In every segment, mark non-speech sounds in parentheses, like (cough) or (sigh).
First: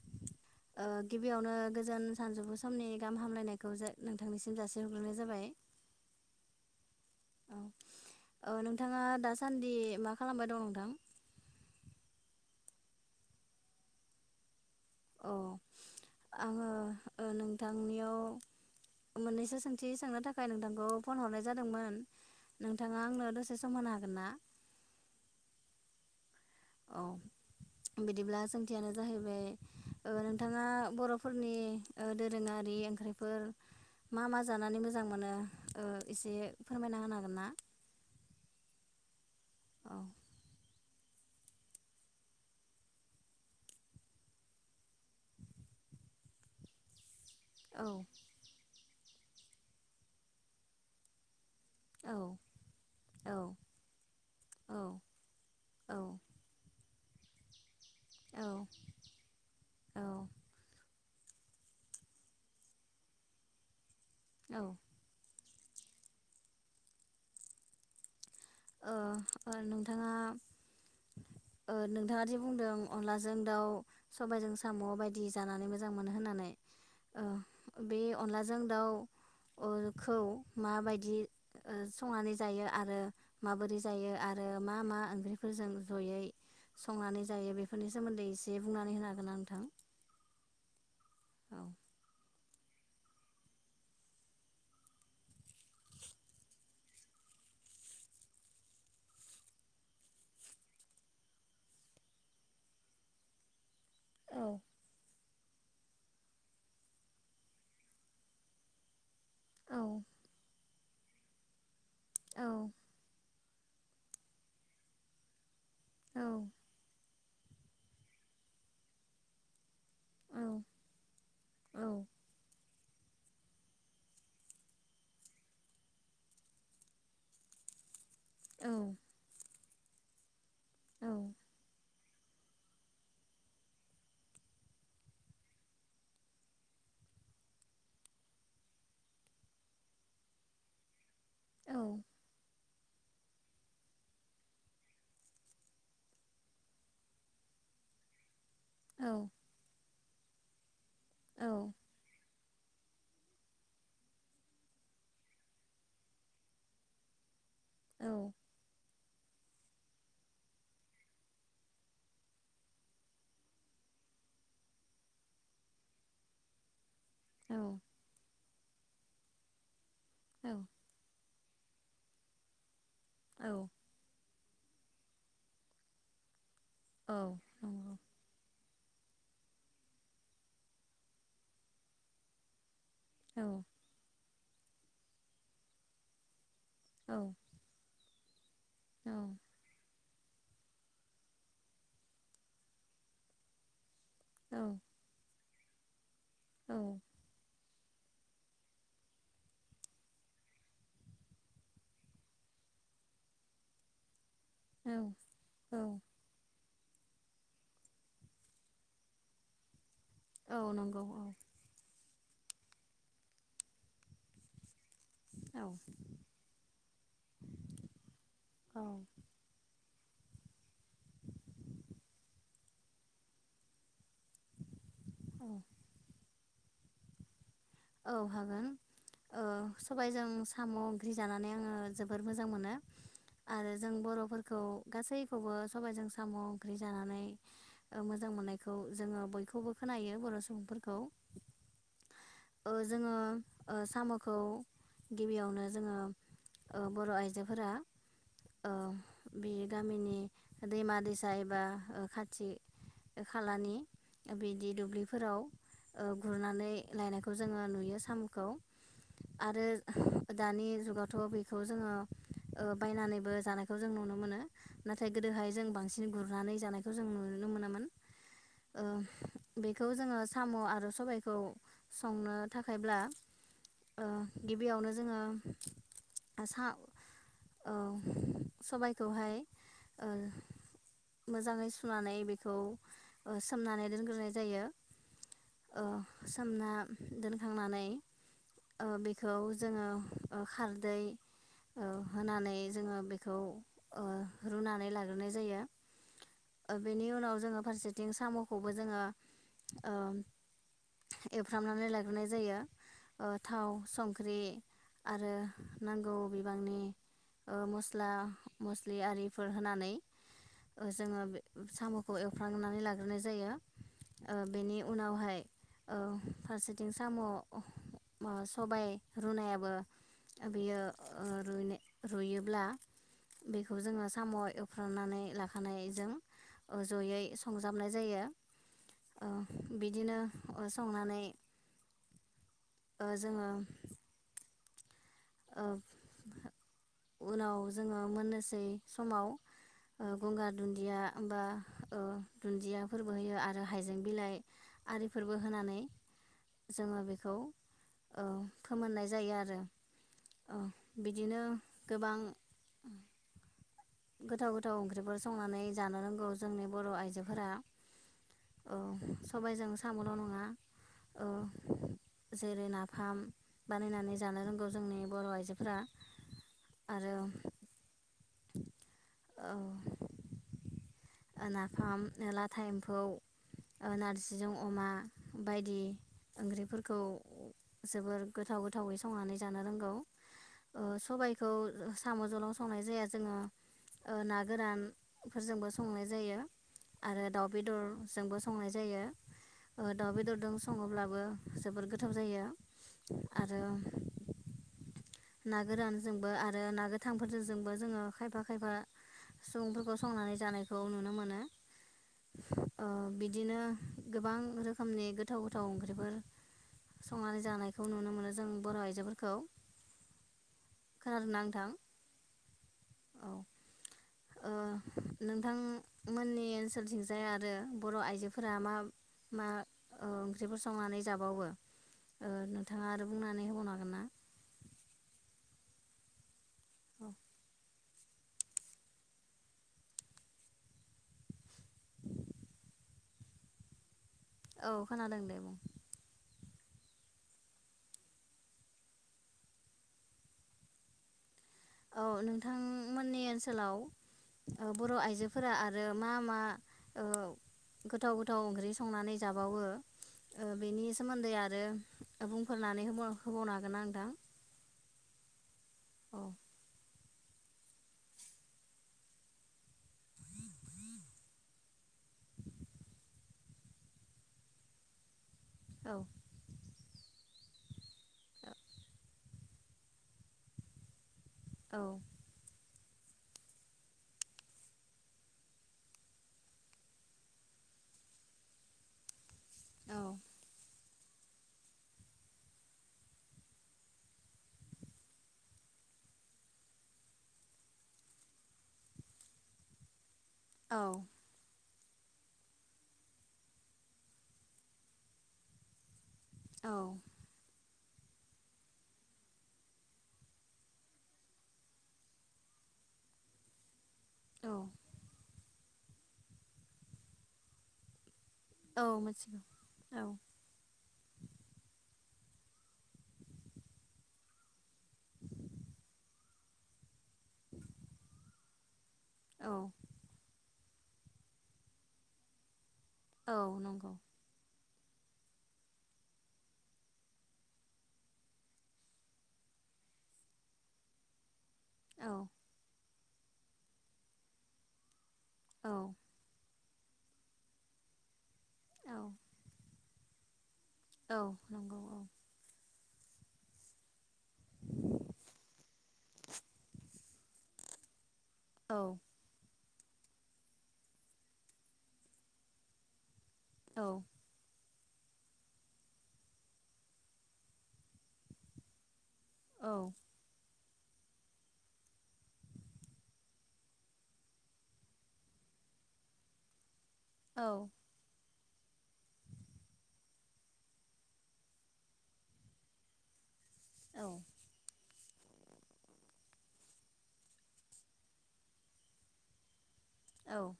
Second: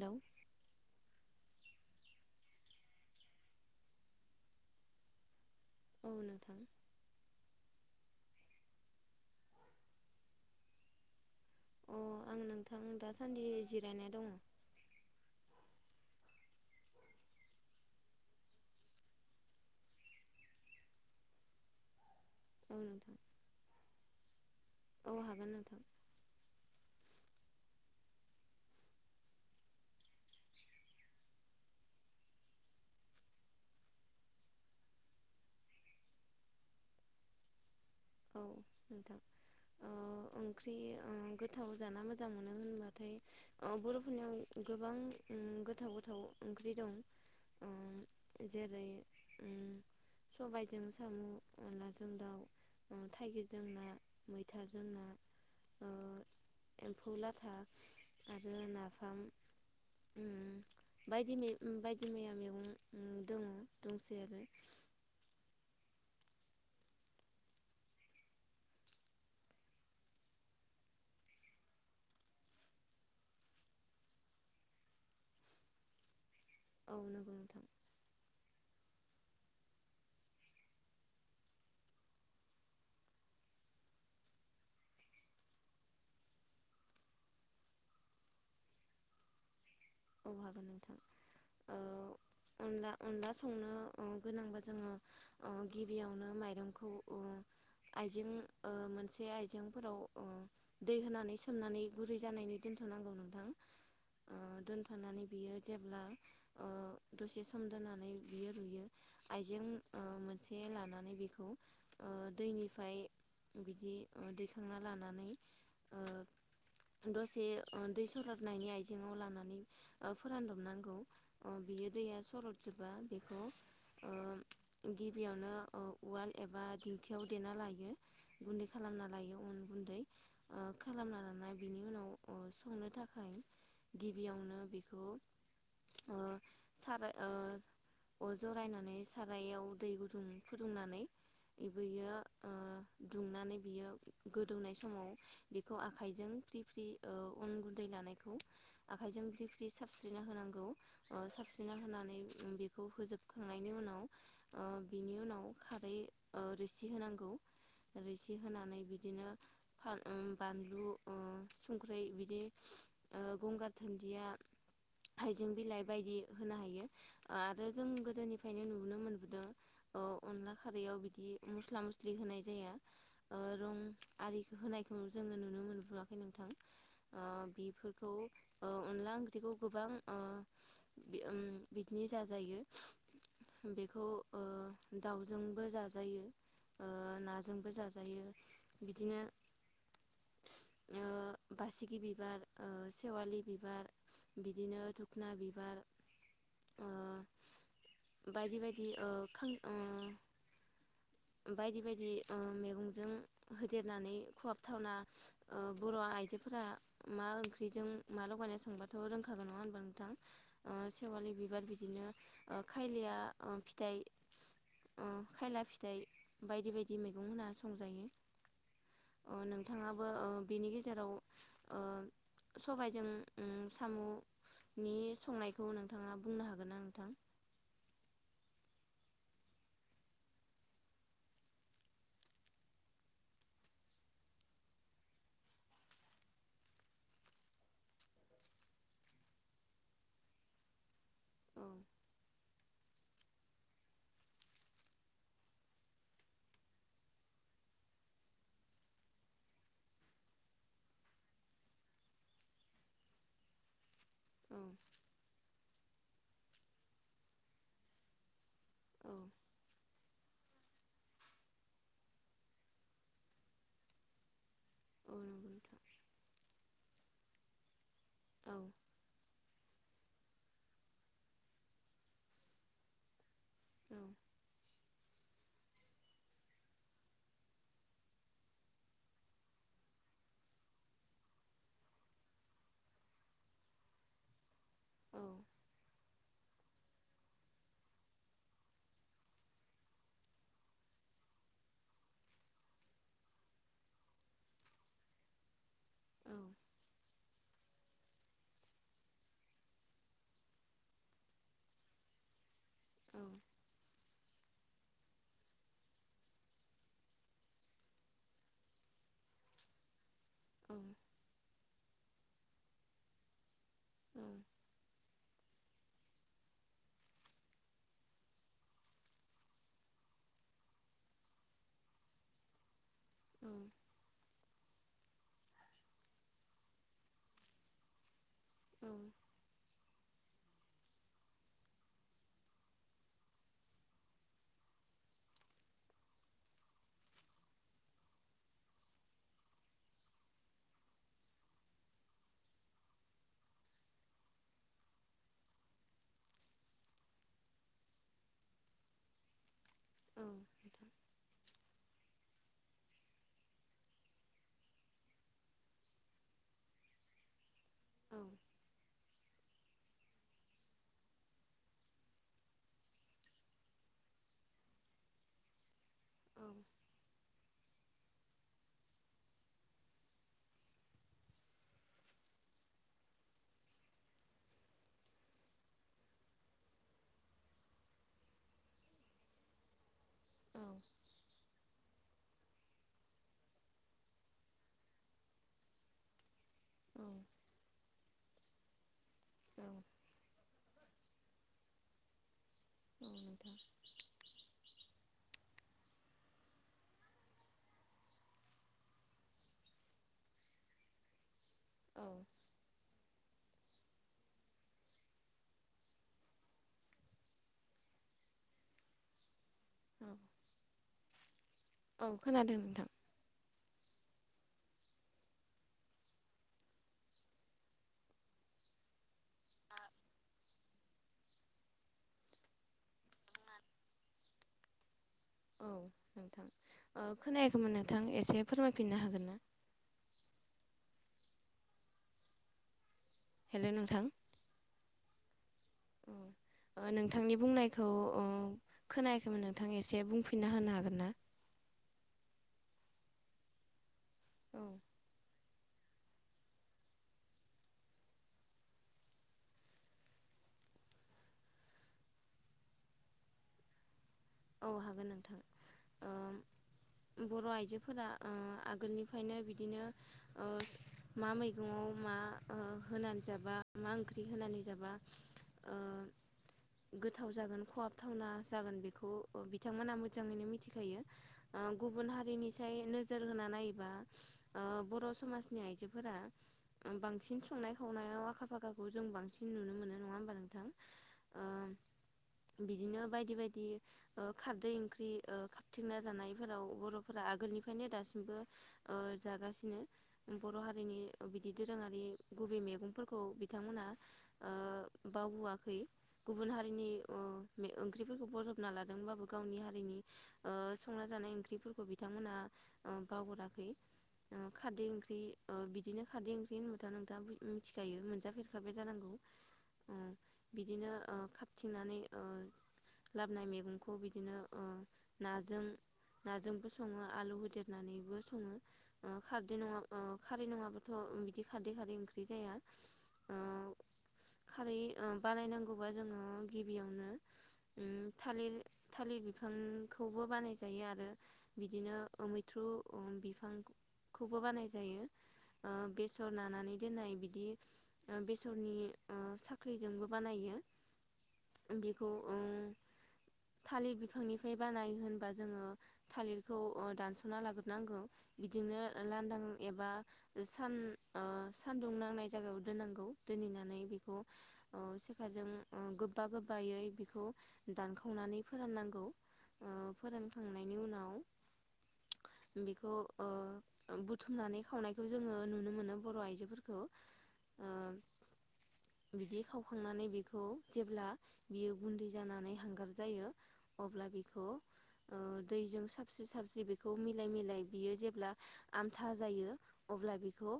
Hello ओ गिबियाव ओ गोजान सानजौफु समनि गाहाम हामलायनायखौ जो नोंथांनिसिम जासिहरग्रोनाय जाबाय। औ नोंथां। औ नोंथाङा दासान्दि मा खालामबाय दं नोंथां? अ आं नोंथां दासान्दि जिरायनाय दङ। अ आङो ओ नोंथांनियाव मोननैसो सोंथि सोंनो थाखाय नोंथांखौ फन हरनाय जादोंमोन औ नोंथाङा नोंथां आंनो दसे सम होनो हागोन ना? औ हागोन नोंथां औ बिदिब्ला सोंथियानो जाहैबाय ओ नोंथाङा बरफोरनि ओ दोरोङारि ओंख्रिफोर मा मा जानानै मोजां मोनो ओ एसे फोरमायना होनो हागोन ना? औ नोंथां। ओ औ। ओंख्रि ओ गोथाव जाना मोजां मोनो होनबाथाय ओ बरफोरनियाव गोबां गोथाव गोथाव ओंख्रि दं। ओ औ जेरै उम सबायजों साम अनलाजों औ दाव औ थाइगिरजों ना मैथाजों औ ना औ एमफौ लाथा औ आरो नाफाम औ उम बायदि बायदि मैया मैगं दङ। दंसै आरो औ ओ ओ नोंथाङा नोंथाङा जि बुंदों अनलाजों दाउ सबायजों साम' बायदि जानानै मोजां मोनो होननानै औ ओ नंगौ नोंथां बे अनलाजों दाउ (unintelligible) माबायदि संनानै जायो आरो माबोरै जायो आरो मा मा ओंख्रिफोरजों जयै संनानै जायो। बेफोरनि सोमोन्दै एसे बुंनानै होनो हागोनना नोंथां? औ हागोन नोंथां। औ ओ अनला अनला संनो गोनांबा जोङो गिबियावनो माइरंखौ आइजें मोनसे आइजेंफोराव दै होनानै सोमनानै गुरै जानायनि दोनथ'नांगौ नोंथां। ओ औ दोन मानि बियो जेब्ला दसे सम दोननानै बियो रुयो आइजें औ ओ मोनसे लानानै नानै बेखौ ओ औ दैनिफ्राय बिदि दैखांना लानानै ओ औ दसे ओ दै सरगारनायनि आइजेङाव लानानै ओ फोरानदबनांगौ ओ औ बियो दैया सर बा बेखौ ओ गिबियावनो ओ उवाल एबा दिंखियाव देना लायो गुन्दै खालामना लायो उन गुन्दै औ खालामना लाना बिनि उनाव संनो थाखाय गिबियावनो बेखौ ओ साराय ओ अर जरायनानै सारायाव दै गुदुं फुदुंनानै इबैयो ओ दुंनानै बियो गोदौनाय समाव बिखौ आखाइजों फ्रि फ्रि ओ अन गुन्दै लानायखौ आखाइजों औ बि साबस्रिना होनांगौ ओ साबस्रिना होनानै उम बेखौ होजोबखांनायनि उनाव ओ बिनि उनाव खारै ओ रोसि होनांगौ औ रोसि होनानै बिदिनो फा उम बानलु ओ संख्रै बिदि ओ गंगार दुनन्दिया हाइजें बिलाइ बायदि होनो हायो आरो औ जों गोदोनि नुबोनो मोनबोदों ओ औ अनला खारैयाव बिदि मस्ला मस्लि होनाय जाया ओ रं आरिखौ होनायखौ जोङो नुनो मोनबोआखै नोंथां ओ बिफोरखौ ओ अनला ओंख्रि बेखौ गोबां ओ बि उम बिदिनो जाजायो बेखौ ओ दाउजोंबो जाजायो ओ नाजोंबो जाजा (unintelligible) बिदिनो ओ बासिगि बिबार ओ सेवालि बिबार बिदिनो धुखना बिफां औ बायदि बायदि ओ खां बायदि बायदि ओ मैगंजों होदेरनानै खहाबथावना बर'आइजोफोरा मा ओंख्रिजों मा लगायना संबा थ' रोंखागोन नङा होनब्ला? ओ सेवालि बिबार बिदिनो ओ खायलाया ओ फिथाइ अ खायला फिथाइ बायदि बायदि मैगं होना संजायो अ नोंथाङा ओ ओ बिनि गेजेराव ओ सबाइजों उम सामु नि संनायखौ नोंथाङा बुंनो हागोनना नोंथां? औ हागोन ओ सबायजों साम' ओंख्रि जानानै आङो जोबोर मोजां मोनो आरो जों बर'फोरखौ गासैखौबो सबायजों साम' ओंख्रि जानानै मोजां मोननायखौ जोङो बयखौबो खोनायो बर' सुबुंफोरखौ औ ओ जोङो ओ साम'खौ गिबियावनो जोङो ओ बर' आइजोफोरा ओ बे गामिनि दैमा दैसा एबा खाथि खालानि औ बिदि दुब्लिफोराव ओ गुरनानै लायनायखौ जोङो नुयो साम'खौ औ आरो दानि जुगावथ' बेखौ जोङो ओ बायनानैबो जानायखौ जों नुनो मोनो। औ नाथाय नंगौ गोदोहाय जों नोंथां बांसिन गुरनानै जानायखौ जों नुनोनो मोनामोन। औ ओ बेख खौ जोङो साम' आरो सबायखौ संनो थाखायब्ला औ ओ गिबियावनो ज जोङो ओ सा औ सबायखौहाय ओ मोजाङै सुनानै बेखौ ओ सोमनानै दोनग्रोनाय जायो। औ नोंथां औ ओ सोमना दोनखांनानै ओ बेखौ जोङो ओ खारदै ओ होनानै जोङो बेखौ ओ रुनानै लाग्रोनाय जायो ओ‌ बेनि उनाव जोङो फारसेथिं साम'खौबो जोङो ओ एवफ फ्रामनानै लाग्रोनाय जायो। ओ थाव संख ख्रि आरो नांगौ बिबांनि ओ मस्ला मस्लि आरिफोर होनानै ओ जोङो बे साम'खौ एवफ्रांनानै लाग्रोनाय जायो ओ बेनि उनावहाय ओ फारसेथिं साम' अ ओ सबाय रुनायाबो बियो ओ रुयनाय रुयोब्ला बेखौ जोङो साम' एव खांनानै लाखानायजों ओ ज'यै संजाबनाय जायो। औ बिद दिनो ओ संनानै ओ जोङो ओ उनाव जोङो मोननोसै समाव ओ गंगार दुन्दिया बा ओ दुन्दियाफोरबो होयो आरो हायजें बिलाइ आरिफोरबो होनानै जोङो बेखौ ओ फोमोननाय जायो आरो औ बिदिनो गोबां गोथाव गोथाव ओंख्रिफोर संनानै जानो रोंगौ जोंनि बर' आइजोफोरा। औ सबायजों साम'ल' नङा ओ जेरै नाफाम बानायनानै जानो रोंगौ जोंनि बर' आइजोफोरा। आरो औ ओ नाफाम लाथा एम्फौ ओ नारजिजों अमा बायदि ओंख्रिफोरखौ जोबोर गोथाव गोथावै संनानै जानो रोंगौ ओ सबायखौ साम' जोंल संनाय जाया जोङो ओ ना गोरानफोरजोंबो स संनाय जायो आरो दाउ बेदरजोंबो संनाय जायो। ओ दाव बेददजोंस सङोब्लाबो जोबोर गोथाव जायो। नोंथां आरो ना गोरानजोंबो आरो ना गोथांफोरजोंबो जोङो खायफा खायफा सुबुंफोरखौ संनानै जानायखौ नुनो मोनो। औ ओ बिद दिनो गोबां रोखोमनि गोथाव गोथाव ओंख्रिफोर संनानै जानायखौ नुनो मोनो जों बर' आइजोफोरखौ। खोनादों ना नोंथां? औ खोनादों नोंथां औ ओ नोंथांमोननि ओनसोलथिंजाय आरो बर' आइजोफोरा मा मा ओ ओंख्रिफोर संनानै जाबावो ओ नोंथाङा आरो बुंनानै होबावनो हागोन ना? औ नोंथां। ओ औ खोनायाखैमोन नोंथां एसे फोरमायफिननो हागोन ना हेलौ नोंथां औ खोनादों दे बुं नोंथांनि बुंनायखौ खोनायाखैमोन नोंथां एसे बुंफिनना होनो हागोन ना औ नोंथांमोननि औ ओनसोलाव बर' आइजो फोरा आरो मा मा ओ गोथाव गोथाव ओंख्रि संनानै जाबावो बेनि ओ सोमोन्दै आरो बुंफोरनानै होबावनो हागोनना नोंथां औ हागोन नोंथां औ ओ बर' आइजोफोरा ओ आगोलनिफ्रायनो बिदिनो ओ मा मैगङाव मा ओ होनानै जाबा मा ओंख्रि होनानै जाबा ओ औ गोथाव जागोन खहाबथावना जागोन बेखौ बिथांमोनहा मोजाङैनो मिथिखायो ओ औ गुबुन हारिनिसाय नोजोर होना नायोबा ओ बर' समाजनि आइजोफोरा बांसिन संनाय खावनायाव आखा फाखाखौ जों बांसिन नुनो मोनो औ नङा होमबा नोंथां? ओ बिदिनो बायदि - बायदि खारदै ओंख्रि ओ खाबथिंना जानायफोराव बर'फोरा आगोलनिफ्रायनो दासिमबो जागासिनो बर' औ हारिनि बिदि दोरोङारि गुबै मैगंफोरखौ बिथांमोनहा ओ बावआखै गुबुन औ हारिनि ओ बे ओंख्रिफोरखौ बजबना लाद होनबाबो गावनि हारिनि ओ संनाजानाय ओंख्रिफोरखौ बिथांमोनहा ओ बावगाराखै ओ औ खारदै ओंख्रि ओ बिदिनो खारदै ओंख्रि होनबाथ' नोंथांङा मिथिखायो मोनजा फेरबाय औ जानांगौ मिथिगौ ओ औ बिदिनो खाबथिंनानै ओ लाबोनाय मैगं खौ बिदिनो ओ नाजों नाजोंबो सङो आलु होदेरनानैबो सङो औ खारदै नङा ओ खारै नङा थ बिदि खारदै खारै ओंख्रि जाया ओ औ नंगौ खारै ओ बानायनांगौबा जोङो ओ गिबियावनो थालिर थालिर बिफांखौबो बानायजायो आरो बिदिनो औ मैथ्रु उम बिफांखौबो बानाय जायो औ ओ बेसर नानानै दोननाय बिदि ओ बेस नि औ ओ साख्लिजोंबो बानायो। औ नंगौ औ बेखौ ओ थालिर बिफांनिफ्राय बानायो होनबा जोङो थालिरखौ दानस'ना लाग्रोनांगौ। बिदिनो औ ओ लांदां एबा सान ओ सानदुं नांनाय जायगायाव दोननांगौ। दोनहैनानै औ बेखौ सेखाजों गोबा गोबायै बेखौ दानखाव खावनानै फोराननांगौ। ओ औ फोरान खांनाय नि उनाव बेखौ ओ बुथुमनानै खावनायखौ जोङो नुनो मोनो ओ बर' आइजोफोरखौ औ ओ बिदि खावखांनानै बेखौ जेब्ला बियो गुन्दै जानानै हांगार जायो अब्ला बेखौ ओ दैजों साबस्रि साबस्रि बेखौ मिलाय मिलाय बियो जेब्ला आमथा जायो। अब्ला बेखौ औ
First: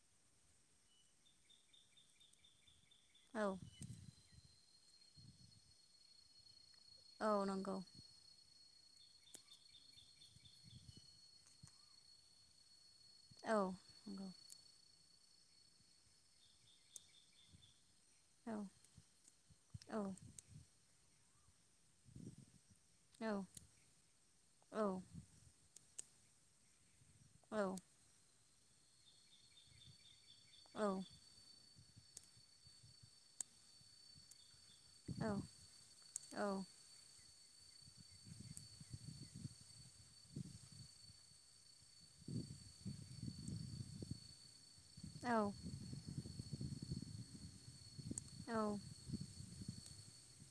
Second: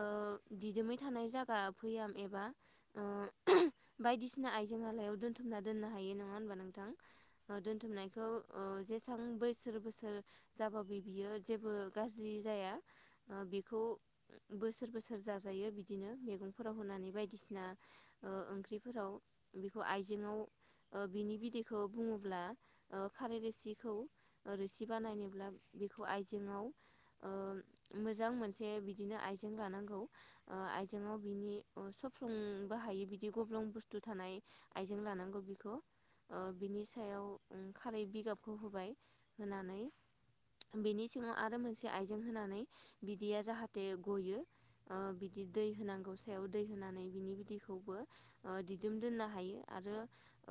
ओ दिदोमै थानाय जागा भैयाम एबा औ ओ बायदिसिना आइ जें आलायाव दोनथुमना हायो नों (unintelligible) ओं औ ओ नंगौ दोनथुमनायखौ ओ जेसां बैसोर बोसोर जाबाबो बियो जेबो गाज्रि जाया। ओ औ बेखौ नंगौ बोसोर बोसोर जाजायो बिदिनो मैगंफोराव होनानै बायदिसिना ओ औ ओंख्रिफोराव बेखौ आइजेङाव ओ बिनि बिदैखौ बुङोब्ला ओ खारै औ-औ-औ-औ-औ-औ-औ-औ-औ-औ-औ-औ रोसिखौ रोसि बानायनोब्ला बे (unintelligible) आयजेंआव ओ मोजां मोन से बिदिनो आइजें लानांगौ। ओ आइजेङाव बिनि ओ सोफ्लंबो हायो बिदि गब्लं बुस्थु थानाय। आइजें लानांगौ बिखौ ओ बिनि साया ओं खारै बिगाबखो होबाय होनानै बिनि सिङाव आरो मोनसे आइजें होनानै बि दैया जाहाथे गयो। ओ बिदि दै होनांगौ सायाव दै होनानै। बिनि बिदिखौबो। ओ दिदोम दोननो हायो आरो।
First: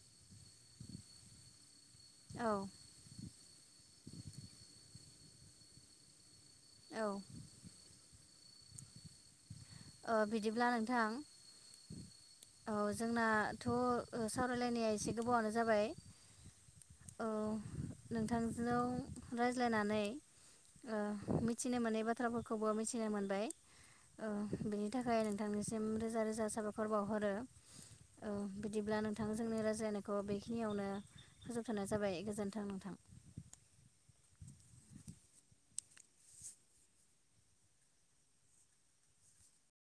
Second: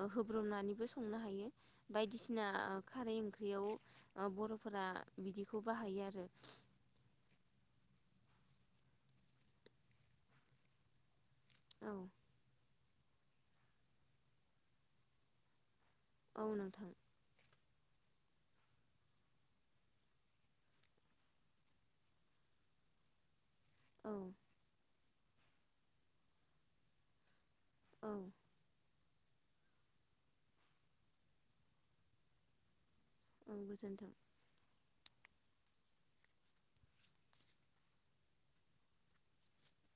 ओ होब्रोमनानैबो संनो हायो। बायदिसिना खारै ओं ख्रियाव ओ बर'फोरा बिदिखौ बाहायो आरो। औ। ओ बिदिब्ला नोंथां। औ। औ जोंनाथ' ओ सावरायलायनाया एसे गोबावानो जाबाय। औ नोंथां। नोंथां (unintelligible) रायज्लायनानै ओ मिथिनो मोनै बाथ्राफोरखौबो मिथिनो मोनबाय। औ। ओ बेनि थाखाय नोंथांनिसिम रोजा रोजा साबायखर बावहरो। औ बिदिब्ला नोंथां। नोंथां जोंनि रायज्लायनायखौ बेखिनियावनो फोजोबथनाय जाबाय गोजोन्थों नोंथां। औ गोजोन्थों।